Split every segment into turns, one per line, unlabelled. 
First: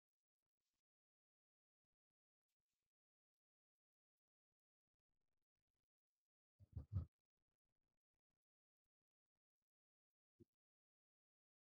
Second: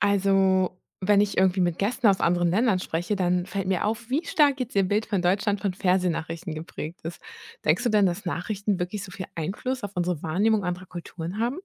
Also, wenn ich irgendwie mit Gästen aus anderen Ländern spreche, dann fällt mir auf, wie stark jetzt ihr Bild von Deutschland von Fernsehnachrichten geprägt ist. Denkst du denn, dass Nachrichten wirklich so viel Einfluss auf unsere Wahrnehmung anderer Kulturen haben?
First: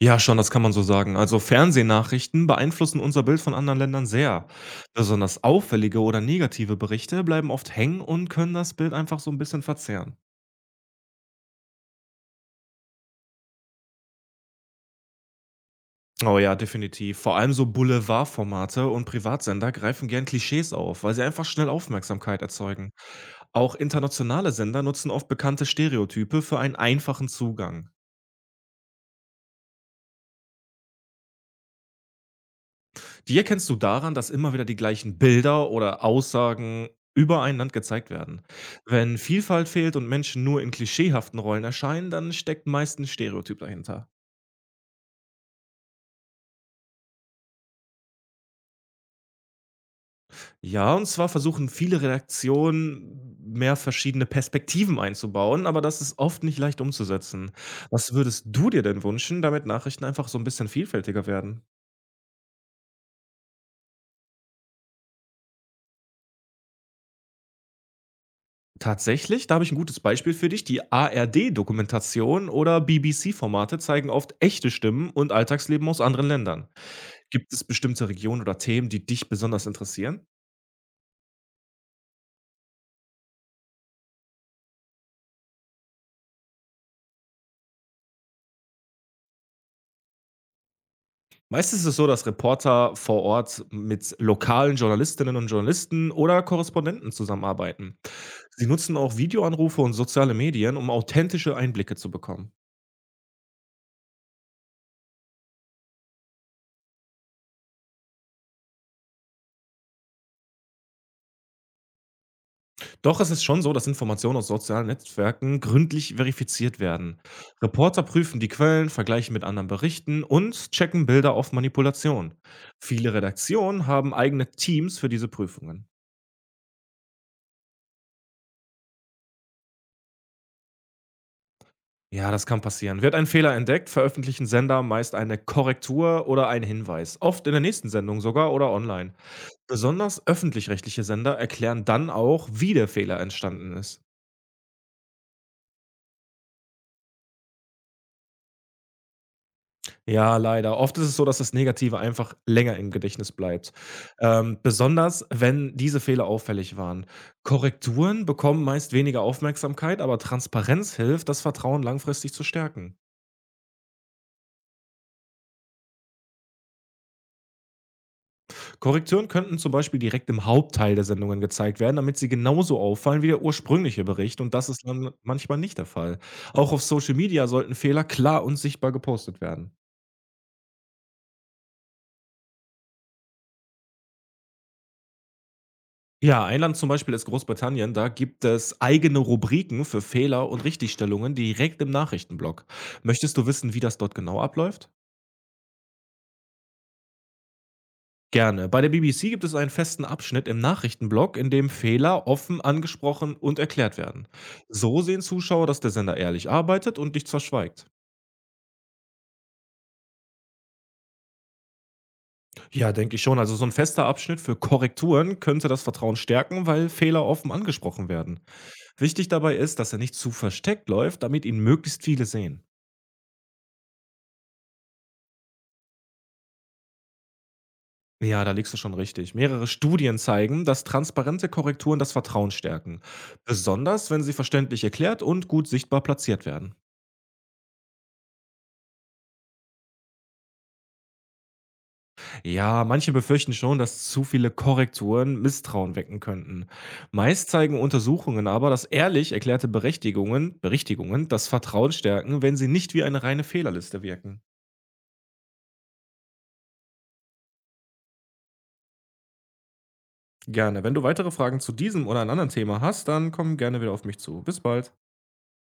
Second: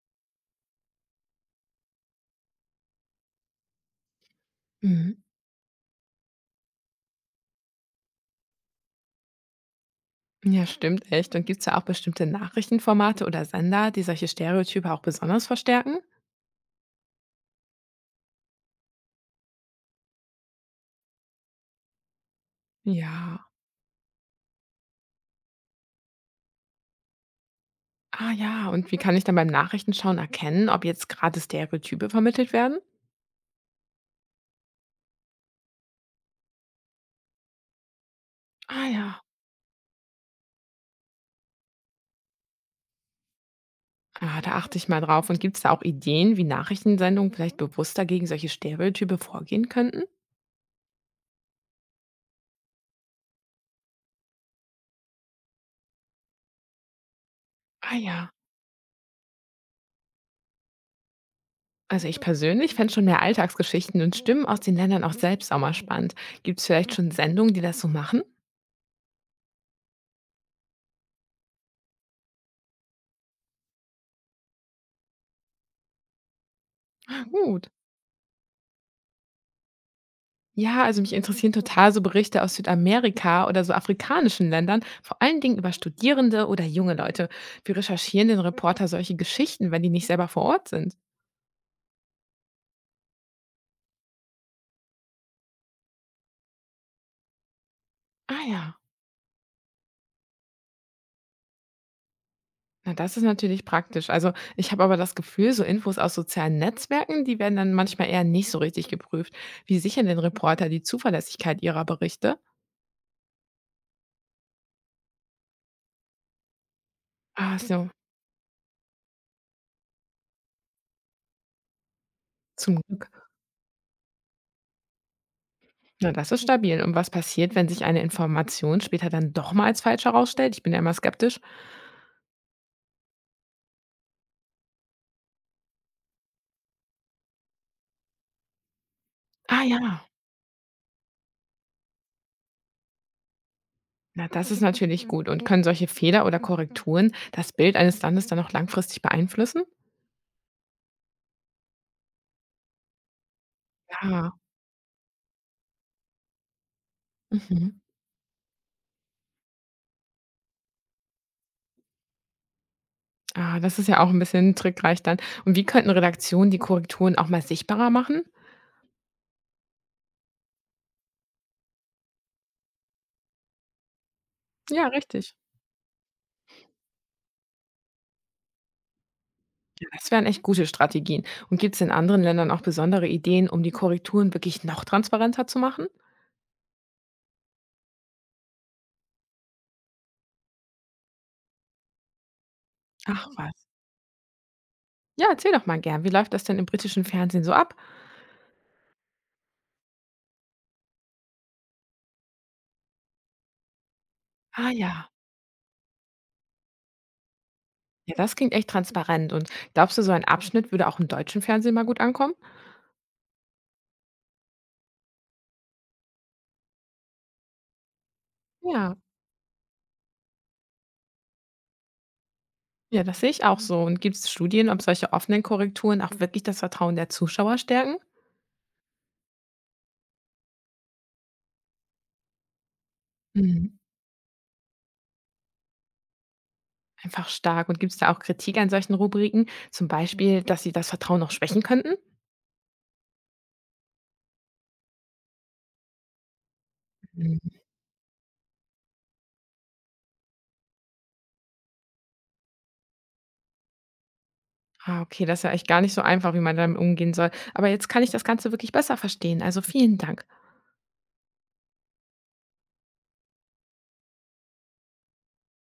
Ja, schon, das kann man so sagen. Also Fernsehnachrichten beeinflussen unser Bild von anderen Ländern sehr.
Mhm.
Besonders auffällige oder negative Berichte bleiben oft hängen und können das Bild einfach so ein bisschen verzerren.
Ja, stimmt, echt. Und gibt es ja auch bestimmte Nachrichtenformate oder Sender, die solche Stereotype auch besonders verstärken?
Oh ja, definitiv. Vor allem so Boulevardformate und Privatsender greifen gern Klischees auf, weil sie einfach schnell Aufmerksamkeit erzeugen.
Ja.
Auch internationale Sender nutzen oft bekannte Stereotype für einen einfachen Zugang.
Ah ja, und wie kann ich dann beim Nachrichtenschauen erkennen, ob jetzt gerade Stereotype vermittelt werden?
Wie erkennst du daran, dass immer wieder die gleichen Bilder oder Aussagen über ein Land gezeigt werden?
Ah
Wenn
ja.
Vielfalt fehlt und Menschen nur in klischeehaften Rollen erscheinen, dann steckt meist ein Stereotyp dahinter.
Ah, da achte ich mal drauf. Und gibt es da auch Ideen, wie Nachrichtensendungen vielleicht bewusster gegen solche Stereotype vorgehen könnten?
Ja, und zwar versuchen viele Redaktionen mehr verschiedene Perspektiven einzubauen, aber das ist oft nicht leicht umzusetzen.
Ah
Was
ja.
würdest du dir denn wünschen, damit Nachrichten einfach so ein bisschen vielfältiger werden?
Also ich persönlich fände schon mehr Alltagsgeschichten und Stimmen aus den Ländern auch selbst auch mal spannend. Gibt es vielleicht schon Sendungen, die das so machen?
Tatsächlich, da habe ich ein gutes Beispiel für dich. Die ARD-Dokumentation oder BBC-Formate zeigen oft echte Stimmen und Alltagsleben aus anderen Ländern.
Ah,
Gibt es
gut.
bestimmte Regionen oder Themen, die dich besonders interessieren?
Ja, also mich interessieren total so Berichte aus Südamerika oder so afrikanischen Ländern, vor allen Dingen über Studierende oder junge Leute. Wie recherchieren denn Reporter solche Geschichten, wenn die nicht selber vor Ort sind?
Meistens ist es so, dass Reporter vor Ort mit lokalen Journalistinnen und Journalisten oder Korrespondenten zusammenarbeiten.
Ah
Sie
ja.
nutzen auch Videoanrufe und soziale Medien, um authentische Einblicke zu bekommen.
Na, das ist natürlich praktisch. Also, ich habe aber das Gefühl, so Infos aus sozialen Netzwerken, die werden dann manchmal eher nicht so richtig geprüft. Wie sichern denn Reporter die Zuverlässigkeit ihrer Berichte?
Doch es ist schon so, dass Informationen aus sozialen Netzwerken gründlich verifiziert werden.
Ach so,
Reporter prüfen die Quellen, vergleichen mit anderen Berichten und checken Bilder auf Manipulation.
zum Glück.
Viele Redaktionen haben eigene Teams für diese Prüfungen.
Na, das ist stabil. Und was passiert, wenn sich eine Information später dann doch mal als falsch herausstellt? Ich bin ja immer skeptisch.
Ja, das kann passieren. Wird ein Fehler entdeckt, veröffentlichen Sender meist eine Korrektur oder einen Hinweis, oft in der nächsten Sendung sogar oder online.
Ah ja,
Besonders öffentlich-rechtliche Sender erklären dann auch, wie der Fehler entstanden ist.
na, das ist natürlich gut. Und können solche Fehler oder Korrekturen das Bild eines Landes dann auch langfristig beeinflussen?
Ja, leider. Oft ist es so, dass das Negative einfach länger im Gedächtnis bleibt.
Ja.
Besonders, wenn diese Fehler auffällig waren.
Mhm.
Korrekturen bekommen meist weniger Aufmerksamkeit, aber Transparenz hilft, das Vertrauen langfristig zu stärken.
Ah, das ist ja auch ein bisschen trickreich dann. Und wie könnten Redaktionen die Korrekturen auch mal sichtbarer machen?
Korrekturen könnten zum Beispiel direkt im Hauptteil der Sendungen gezeigt werden, damit sie genauso auffallen wie der ursprüngliche Bericht, und das ist
Ja,
dann
richtig.
manchmal nicht der Fall. Auch auf Social Media sollten Fehler klar und sichtbar gepostet werden.
Ja, das wären echt gute Strategien. Und gibt es in anderen Ländern auch besondere Ideen, um die Korrekturen wirklich noch transparenter zu machen?
Ja, ein Land zum Beispiel ist Großbritannien. Da gibt es eigene Rubriken für Fehler und Richtigstellungen direkt im Nachrichtenblock.
Ach
Möchtest du
was.
wissen, wie das dort genau abläuft?
Ja, erzähl doch mal gern. Wie läuft das denn im britischen Fernsehen so ab?
Gerne. Bei der BBC gibt es einen festen Abschnitt im Nachrichtenblock, in dem Fehler offen angesprochen und erklärt werden.
Ah
So
ja.
sehen Zuschauer, dass der Sender ehrlich arbeitet und nichts verschweigt.
Ja, das klingt echt transparent. Und glaubst du, so ein Abschnitt würde auch im deutschen Fernsehen mal gut ankommen?
Ja, denke ich schon. Also so ein fester Abschnitt für Korrekturen könnte das Vertrauen stärken, weil Fehler offen angesprochen werden.
Ja.
Wichtig dabei ist, dass er nicht zu versteckt läuft, damit ihn möglichst viele sehen.
Ja, das sehe ich auch so. Und gibt es Studien, ob solche offenen Korrekturen auch wirklich das Vertrauen der Zuschauer stärken?
Ja, da liegst du schon richtig. Mehrere Studien zeigen, dass transparente Korrekturen das Vertrauen stärken.
Mhm.
Besonders, wenn sie verständlich erklärt und gut sichtbar platziert werden.
Einfach stark. Und gibt es da auch Kritik an solchen Rubriken? Zum Beispiel, dass sie das Vertrauen noch schwächen könnten?
Ja, manche befürchten schon, dass zu viele Korrekturen Misstrauen wecken könnten. Meist zeigen Untersuchungen aber, dass ehrlich erklärte Berechtigungen, Berichtigungen das Vertrauen stärken, wenn sie nicht wie eine reine Fehlerliste wirken.
Ah, okay, das ist ja echt gar nicht so einfach, wie man damit umgehen soll. Aber jetzt kann ich das Ganze wirklich besser verstehen. Also vielen Dank.
Gerne. Wenn du weitere Fragen zu diesem oder einem anderen Thema hast, dann komm gerne wieder auf mich zu. Bis bald.